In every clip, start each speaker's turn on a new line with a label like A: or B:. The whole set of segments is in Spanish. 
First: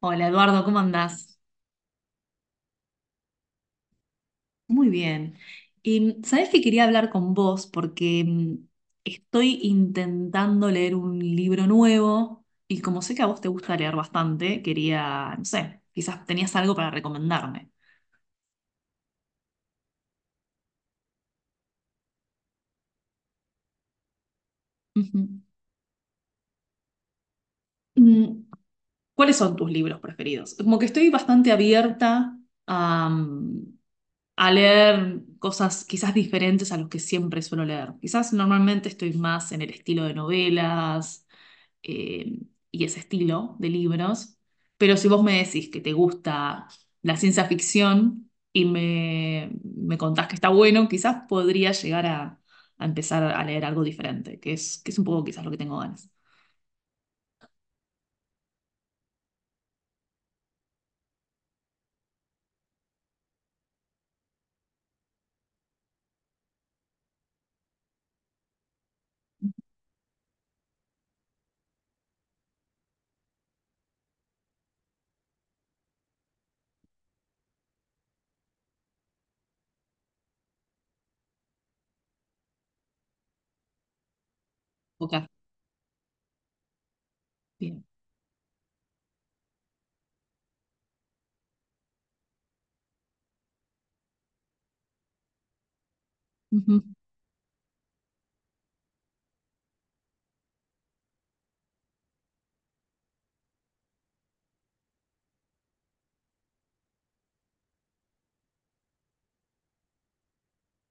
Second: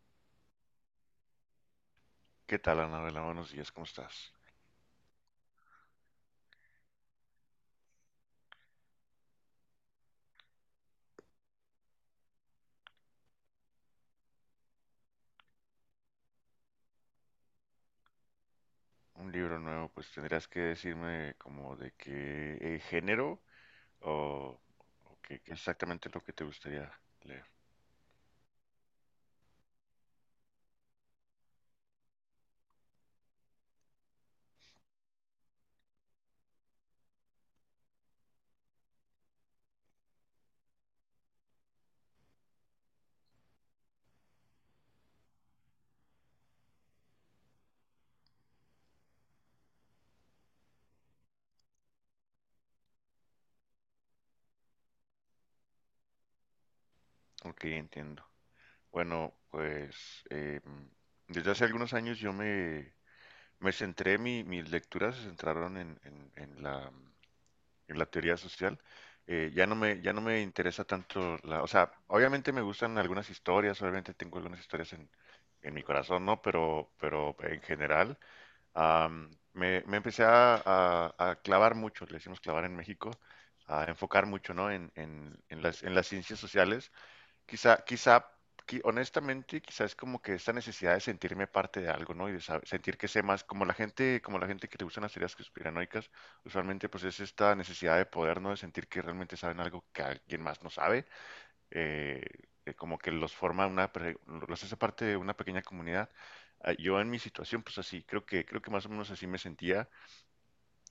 A: Hola Eduardo, ¿cómo andás?
B: ¿Qué tal, Anabela? Buenos días, ¿cómo estás?
A: Muy bien. Y sabés que quería hablar con vos porque estoy intentando leer un libro nuevo y como sé que a vos te gusta leer bastante, quería, no sé, quizás tenías algo para recomendarme.
B: Un libro nuevo, pues tendrías que decirme como de qué género o, o
A: Ujú.
B: qué, qué exactamente es lo que te gustaría leer.
A: Mm, ¿Cuáles son tus libros preferidos? Como que estoy bastante abierta a, a leer cosas quizás diferentes a los que siempre suelo leer. Quizás normalmente estoy más en el estilo de novelas eh, y ese estilo de libros. Pero si vos me decís que te gusta la ciencia ficción y me contás que está bueno, quizás podría llegar a empezar a leer algo diferente, que es un poco quizás lo que tengo ganas.
B: Ok, entiendo. Bueno, pues desde hace algunos años me centré, mis lecturas se centraron en, en la teoría social. Ya no me interesa tanto la, o sea, obviamente me gustan algunas historias, obviamente tengo algunas historias en mi corazón, ¿no? Pero en general. Me empecé a, a clavar mucho, le decimos clavar en México, a enfocar mucho, ¿no? En,
A: Ok,
B: en las ciencias sociales. Quizá,
A: bien.
B: quizá, honestamente, quizá es como que esta necesidad de sentirme parte de algo, ¿no? Y de sentir que sé más, como la gente que le gustan las teorías conspiranoicas,
A: Ujú.
B: usualmente pues es esta necesidad de poder, ¿no? De sentir que realmente saben algo que alguien más no sabe eh, como que los forma una, los hace parte de una pequeña comunidad. Yo en mi situación, pues así, creo que más o menos así me sentía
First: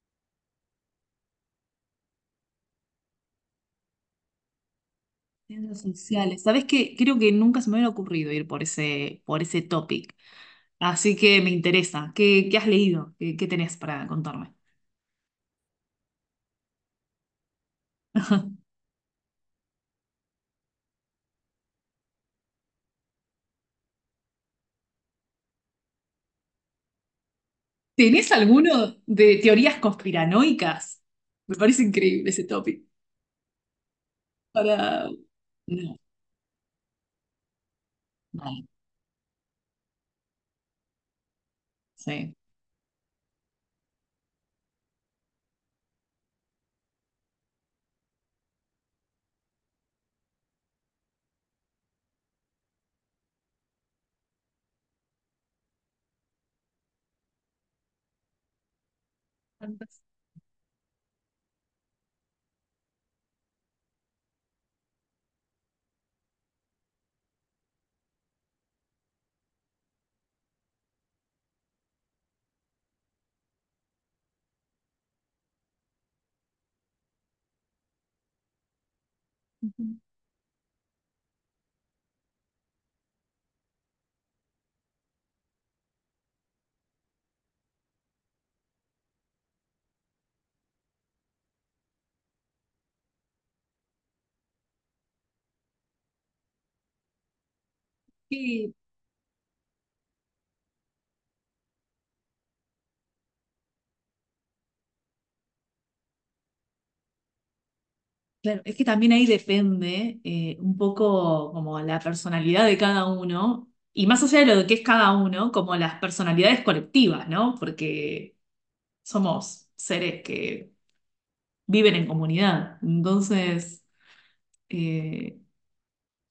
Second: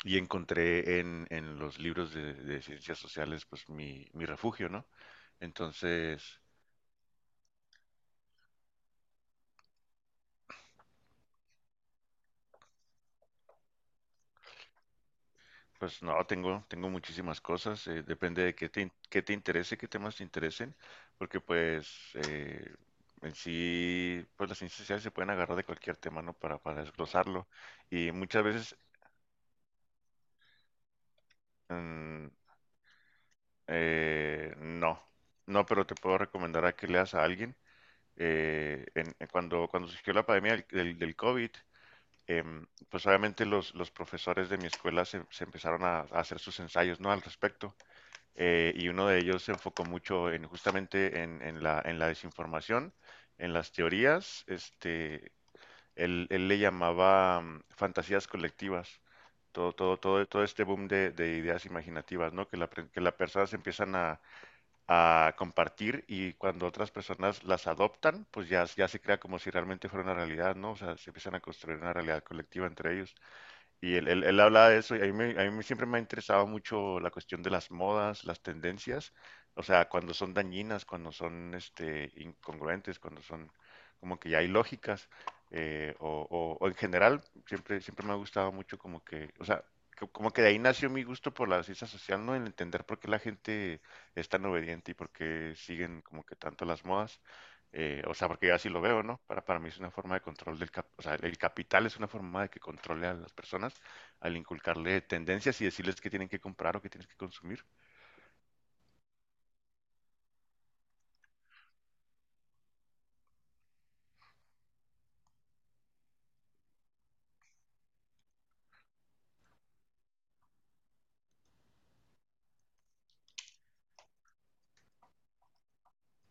B: y encontré en los libros de ciencias sociales, pues mi refugio, ¿no?
A: Ciencias
B: Entonces,
A: sociales. ¿Sabés qué? Creo que nunca se me hubiera ocurrido ir por por ese topic. Así que me interesa. ¿Qué, qué has leído? ¿Qué, qué tenés para contarme?
B: pues no, tengo, tengo muchísimas cosas, depende de qué te interese, qué temas te interesen, porque pues en sí, pues las ciencias sociales se pueden agarrar de cualquier tema, ¿no? Para desglosarlo. Y
A: ¿Tenés
B: muchas veces
A: alguno de teorías conspiranoicas? Me parece
B: mm,
A: increíble ese topic.
B: No,
A: Para...
B: no, pero te
A: No,
B: puedo recomendar a que leas a alguien.
A: no,
B: En cuando, cuando surgió la pandemia del, del COVID,
A: sí.
B: pues obviamente los profesores de mi escuela se, se empezaron a hacer sus ensayos, ¿no? Al respecto. Y uno de ellos se enfocó mucho en justamente en la desinformación, en las teorías. Este, él le llamaba fantasías colectivas.
A: Tantas.
B: Todo este boom de ideas imaginativas, ¿no? Que que las personas empiezan a compartir y cuando otras personas las adoptan, pues ya, ya se crea como si realmente fuera una realidad, ¿no? O sea, se empiezan a construir una realidad colectiva entre ellos. Y él hablaba de eso y a a mí siempre me ha interesado mucho la cuestión de las modas, las tendencias, o
A: Ujú.
B: sea, cuando son dañinas, cuando son este, incongruentes, cuando son como que ya ilógicas, o, o en general, siempre, siempre me ha gustado mucho como que, o sea, como que de ahí nació mi gusto por la ciencia social, ¿no? El entender por qué la gente es tan obediente y por qué siguen como que tanto las modas. O sea, porque yo así
A: Y,
B: lo veo, ¿no? Para mí es una forma de control del o sea, el capital es una forma de que controle a las personas al inculcarle tendencias y decirles qué tienen que comprar o qué tienen que consumir.
A: claro, es que también ahí depende un poco como la personalidad de cada uno, y más allá de lo que es cada uno, como las personalidades colectivas, ¿no? Porque somos seres que viven en comunidad. Entonces, eh,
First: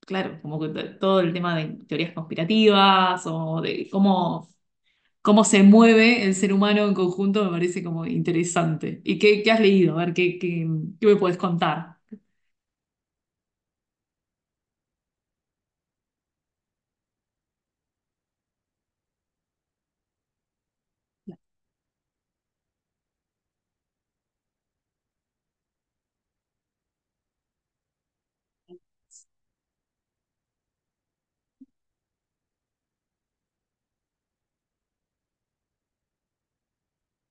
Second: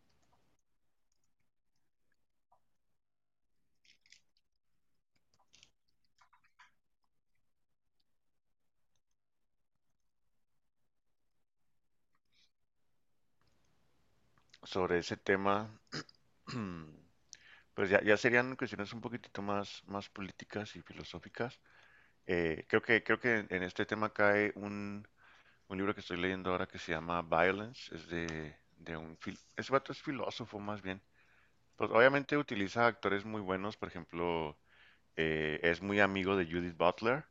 A: claro, como que todo el tema de teorías conspirativas o de cómo cómo se mueve el ser humano en conjunto me parece como interesante. ¿Y qué, qué has leído? A ver, ¿qué, qué, qué me puedes contar?
B: Sobre ese tema, pues ya, ya serían cuestiones un poquitito más, más políticas y filosóficas. Creo que en este tema cae un libro que estoy leyendo ahora que se llama Violence, es de un... ese vato es filósofo más bien. Pues obviamente utiliza actores muy buenos, por ejemplo... es muy amigo de Judith Butler.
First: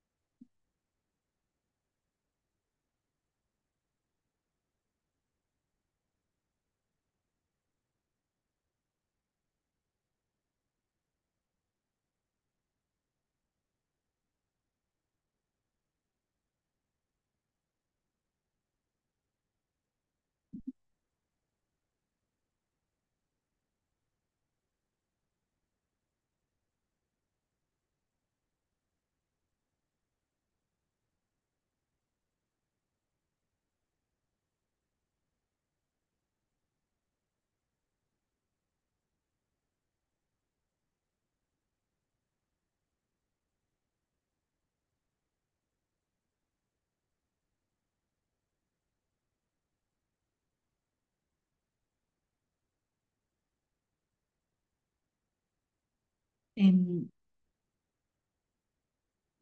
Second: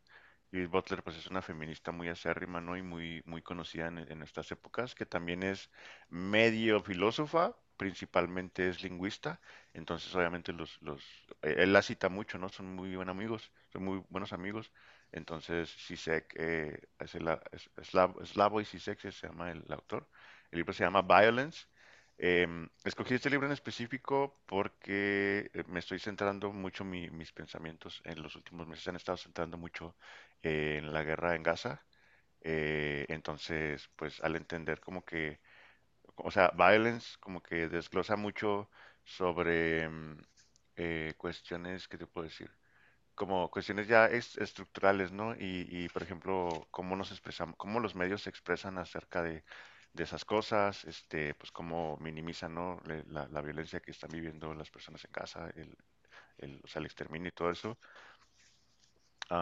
B: Judith Butler, pues es una feminista muy acérrima, ¿no? Y muy, muy conocida en estas épocas, que también es medio filósofa, principalmente es lingüista. Entonces, obviamente, él la cita mucho, ¿no? Son muy buenos amigos, son muy buenos amigos. Entonces, Sisek, es Slavoj Zizek se llama el autor. El libro se llama Violence. Escogí este libro en específico porque me estoy centrando mucho, mis pensamientos en los últimos meses se han estado centrando mucho en la guerra en Gaza. Entonces, pues al entender como que, o sea, Violence como que desglosa mucho sobre cuestiones, ¿qué te puedo decir? Como cuestiones ya estructurales, ¿no? Y, por ejemplo, cómo nos expresamos, cómo los medios se expresan acerca de esas cosas, este, pues cómo minimizan, ¿no? La violencia que están viviendo las personas en casa, el, o sea, el
A: Eh,
B: exterminio y todo eso.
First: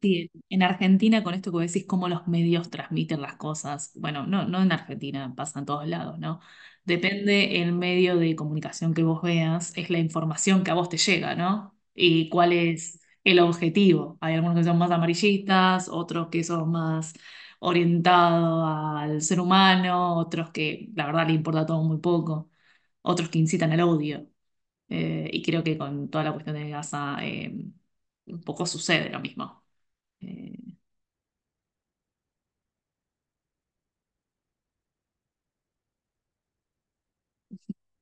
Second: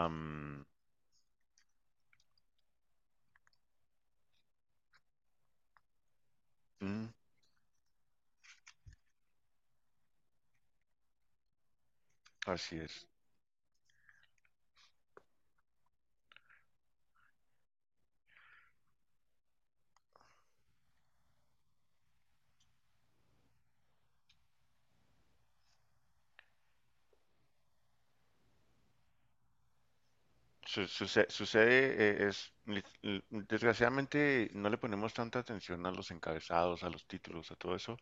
A: Sí, en Argentina, con esto que vos decís, cómo los medios transmiten las cosas, bueno, no, no en Argentina, pasa en todos lados, ¿no?
B: mm,
A: Depende el medio de comunicación que vos veas, es la información que a vos te llega, ¿no? Y cuál
B: así
A: es
B: es.
A: el objetivo. Hay algunos que son más amarillistas, otros que son más orientados al ser humano, otros que la verdad le importa todo muy poco, otros que incitan al odio. Y creo que con toda la cuestión de Gaza, un poco sucede lo mismo. Eh,
B: Sucede, es, desgraciadamente no le ponemos tanta atención a los encabezados, a los títulos, a todo eso,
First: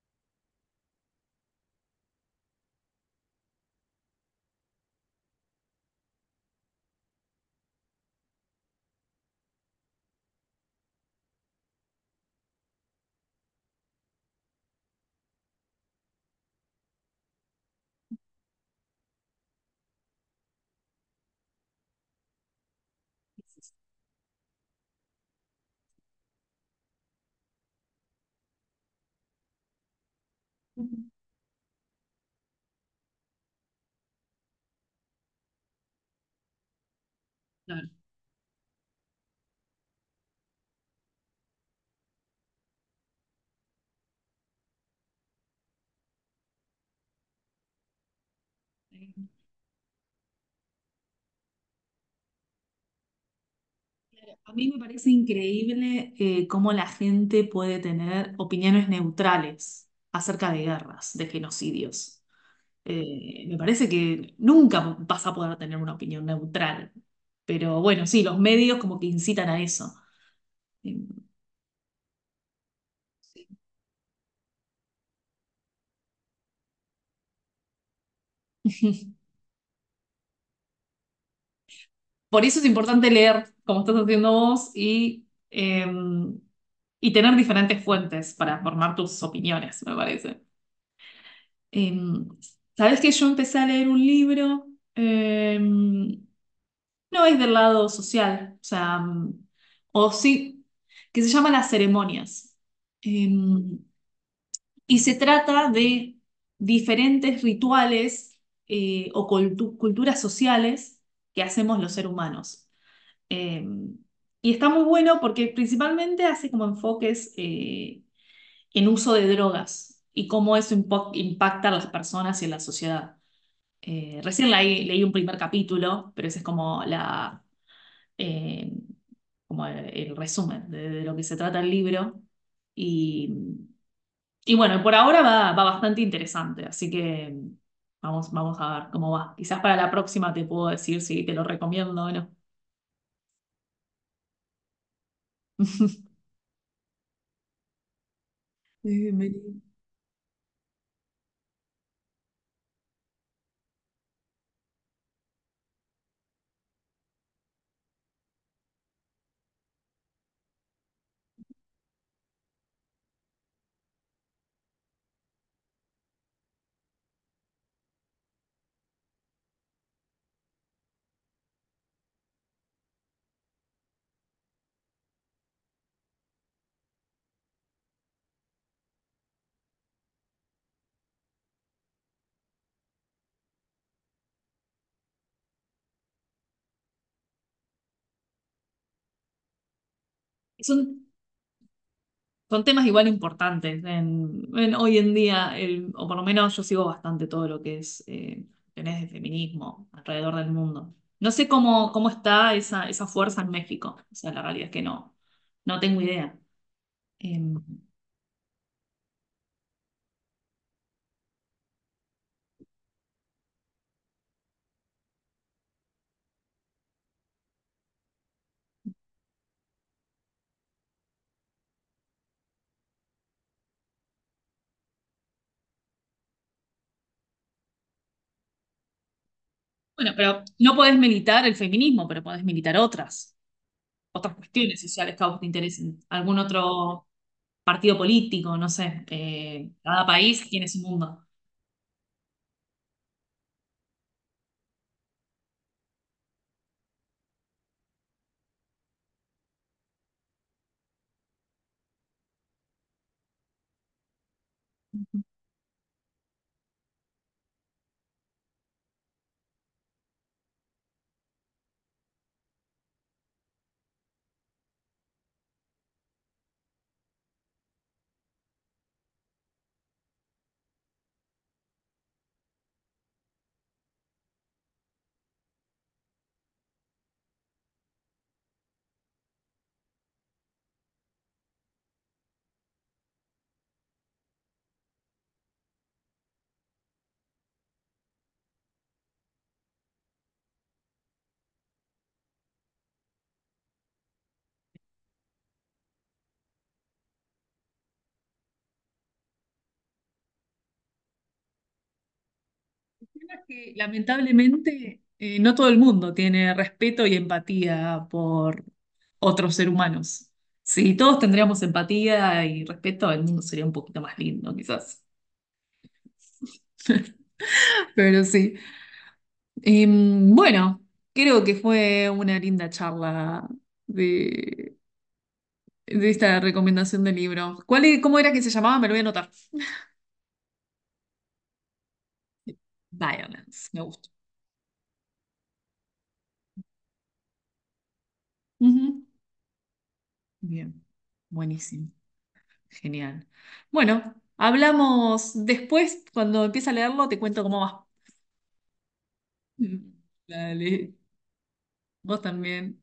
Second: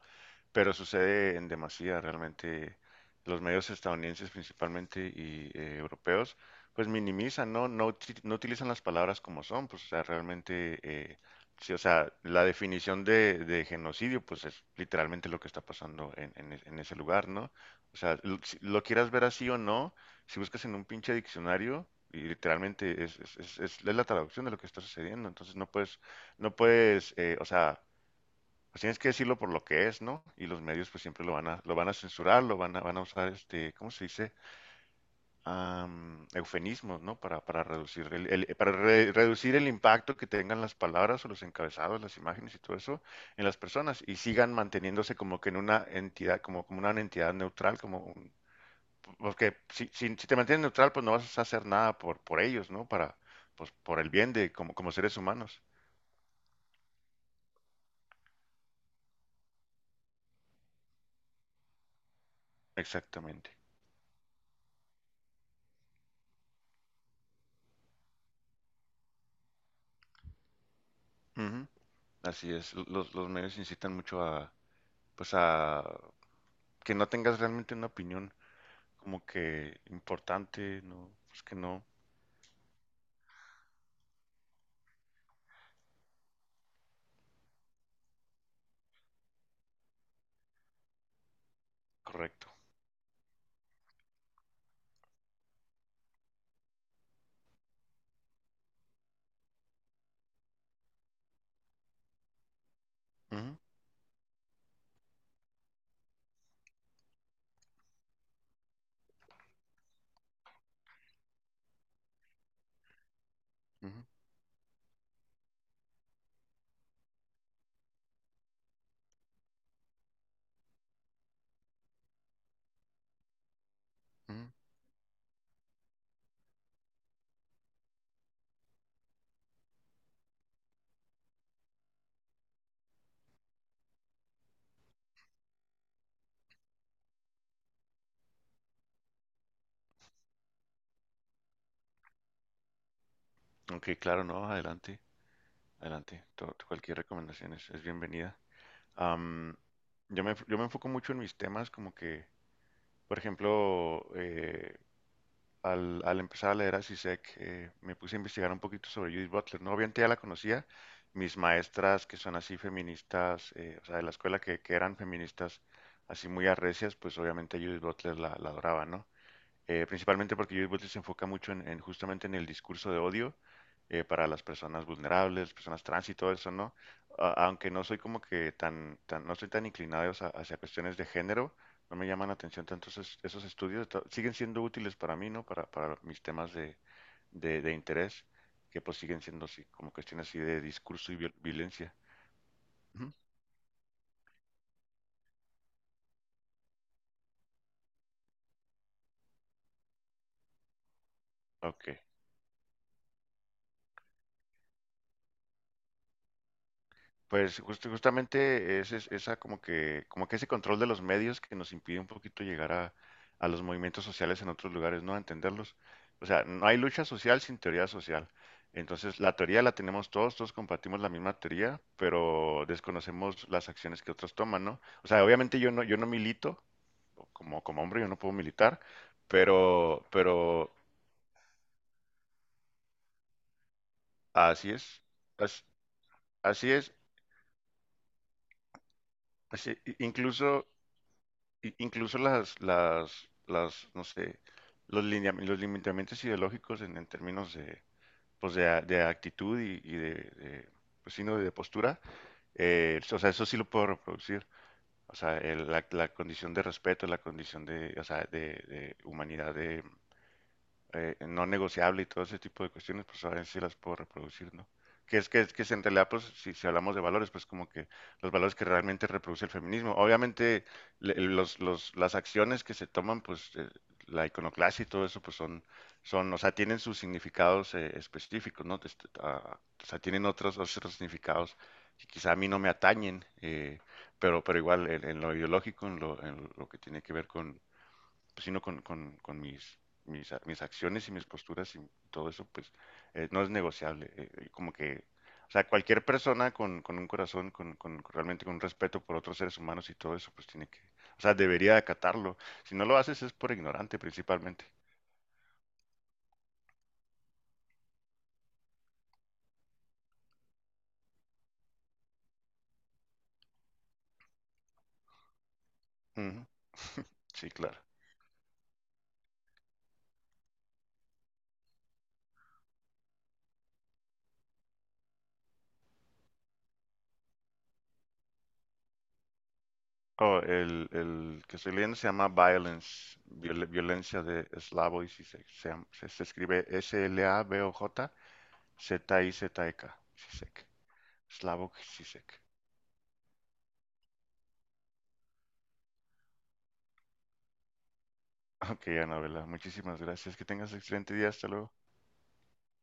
B: pero sucede en demasía realmente. Los medios estadounidenses principalmente y europeos, pues minimizan, ¿no? No, no utilizan las palabras como son, pues, o sea, realmente, sí, o sea, la definición de genocidio, pues es literalmente lo que está pasando en, en ese lugar, ¿no? O sea, lo, si lo quieras ver así o no, si buscas en un pinche diccionario, y literalmente es la traducción de lo que está sucediendo, entonces no puedes, no puedes, o sea, pues tienes que decirlo por lo que es, ¿no? Y los medios
A: Ujú,
B: pues siempre lo van a censurar, lo van a, van a usar este, ¿cómo se dice? Eufemismos, ¿no? Para
A: claro.
B: reducir reducir el impacto que tengan las palabras o los encabezados, las imágenes y todo eso en las personas y sigan manteniéndose como que en una entidad, como, como una entidad neutral, como
A: Eh,
B: porque si, si, si te mantienes neutral, pues no vas a hacer nada por, por ellos, ¿no? Para, pues por el bien de,
A: a mí
B: como,
A: me
B: como
A: parece
B: seres humanos.
A: increíble cómo la gente puede tener opiniones neutrales acerca de guerras, de genocidios.
B: Exactamente.
A: Me parece que nunca vas a poder tener una opinión neutral, pero bueno, sí, los medios como que incitan a eso. Eh,
B: Ujú. Así es, los medios incitan mucho a, pues a que no tengas realmente una opinión como que importante, no, pues que no,
A: Por eso es importante leer, como estás haciendo vos, y tener diferentes fuentes para formar tus opiniones, me parece. Em,
B: correcto.
A: ¿Sabés que yo empecé a leer un libro? Em, no es del lado social, o sea, o sí, que se llama Las ceremonias.
B: Ujú,
A: Em, y se trata de diferentes rituales o culturas sociales que hacemos los seres humanos. Em,
B: ujú,
A: y está muy bueno porque principalmente hace como enfoques en uso de drogas y cómo eso impacta a las personas y a la sociedad.
B: ujú.
A: Recién leí, leí un primer capítulo, pero ese es como eh, como el resumen de lo que se trata el libro. Y, y bueno, por ahora va, va bastante interesante, así que vamos, vamos a ver cómo va. Quizás para la próxima te puedo decir si te lo recomiendo o no.
B: Ok, claro, no, adelante, adelante. To- cualquier recomendación es bienvenida. Am,
A: Mary.
B: yo me enfoco mucho en mis temas, como que, por ejemplo, al, al empezar a leer a Zizek, me puse a investigar un poquito sobre Judith Butler. No, obviamente ya la conocía. Mis maestras que son así feministas, o sea, de la escuela que eran feministas así muy arrecias, pues obviamente Judith Butler la, la adoraba, ¿no? Principalmente porque Judith Butler se enfoca mucho en justamente en el discurso de odio para las personas vulnerables, personas trans y todo eso, ¿no? Aunque no soy como que tan, tan no soy tan inclinado hacia, hacia cuestiones de género, no me llaman la atención tanto esos, esos estudios, siguen siendo útiles para mí, ¿no? Para mis temas de interés, que pues siguen siendo así, como cuestiones así de
A: Es
B: discurso
A: un,
B: y violencia.
A: son temas igual
B: Ujú.
A: importantes en hoy en día, o por lo menos yo sigo bastante todo lo que es tenés de feminismo alrededor del mundo. No sé cómo,
B: Ok.
A: cómo está esa, esa fuerza en México. O sea, la realidad es que no, no tengo idea. Em,
B: Pues justamente esa como que ese control de los medios que nos impide un poquito llegar a los movimientos sociales en otros lugares, ¿no? A entenderlos. O sea, no hay lucha social sin teoría social. Entonces, la teoría la tenemos todos, todos compartimos la misma teoría, pero desconocemos las acciones que otros toman, ¿no? O sea, obviamente yo no, yo no milito, como, como hombre yo no puedo militar,
A: bueno, pero no
B: pero
A: podés militar el feminismo, pero podés militar otras, otras
B: así
A: cuestiones
B: es,
A: sociales que a vos te
B: as-
A: interesen. Algún
B: así es,
A: otro partido político, no sé.
B: así,
A: Cada país tiene
B: incluso
A: su mundo.
B: incluso no sé, los, los limitamientos ideológicos en términos de, pues de, de actitud y de, pues sí, ¿no? De postura, o sea, eso sí lo puedo reproducir. O sea, la, la condición de respeto, la condición de, o sea, de humanidad de, no negociable y todo ese tipo de cuestiones, pues ahora si las puedo reproducir, ¿no? Que es que, es que es en realidad, pues, si, si hablamos de valores, pues como que los valores que realmente reproduce el feminismo. Obviamente, las acciones que se toman, pues, la iconoclasia y todo eso, pues son, son, o sea, tienen sus significados específicos, ¿no? Este, o sea, tienen otros, otros significados que quizá a mí no me atañen, pero igual en lo ideológico, en lo que tiene que ver con, pues, sino con mis acciones y mis posturas y todo eso, pues no es negociable. Como que, o sea, cualquier persona con un corazón, con realmente con un respeto por otros seres humanos y todo eso, pues tiene que, o sea, debería acatarlo. Si no lo haces es
A: Tema
B: por
A: que
B: ignorante principalmente.
A: lamentablemente no todo el mundo tiene respeto y empatía por otros seres humanos. Si todos tendríamos empatía y respeto, el mundo sería un poquito más lindo, quizás.
B: Uh -huh. Sí, claro.
A: Pero sí. Bueno, creo que fue una linda charla de, de esta recomendación de libro. ¿Cuál, es- cómo era que se llamaba? Me lo voy a anotar.
B: Oh, el, que estoy leyendo se llama Violence, viol,
A: Violence, me gusta.
B: violencia de Slavoj y si se, se, se, se escribe Slavoj
A: Ujú.
B: Zizek, Zizek,
A: Bien,
B: Slavoj
A: buenísimo.
B: Zizek.
A: Genial. Bueno, hablamos después. Cuando empiece a leerlo, te cuento cómo va.
B: Ok, Anabela, muchísimas gracias. Que tengas
A: Dale.
B: excelente día. Hasta luego.
A: Vos también.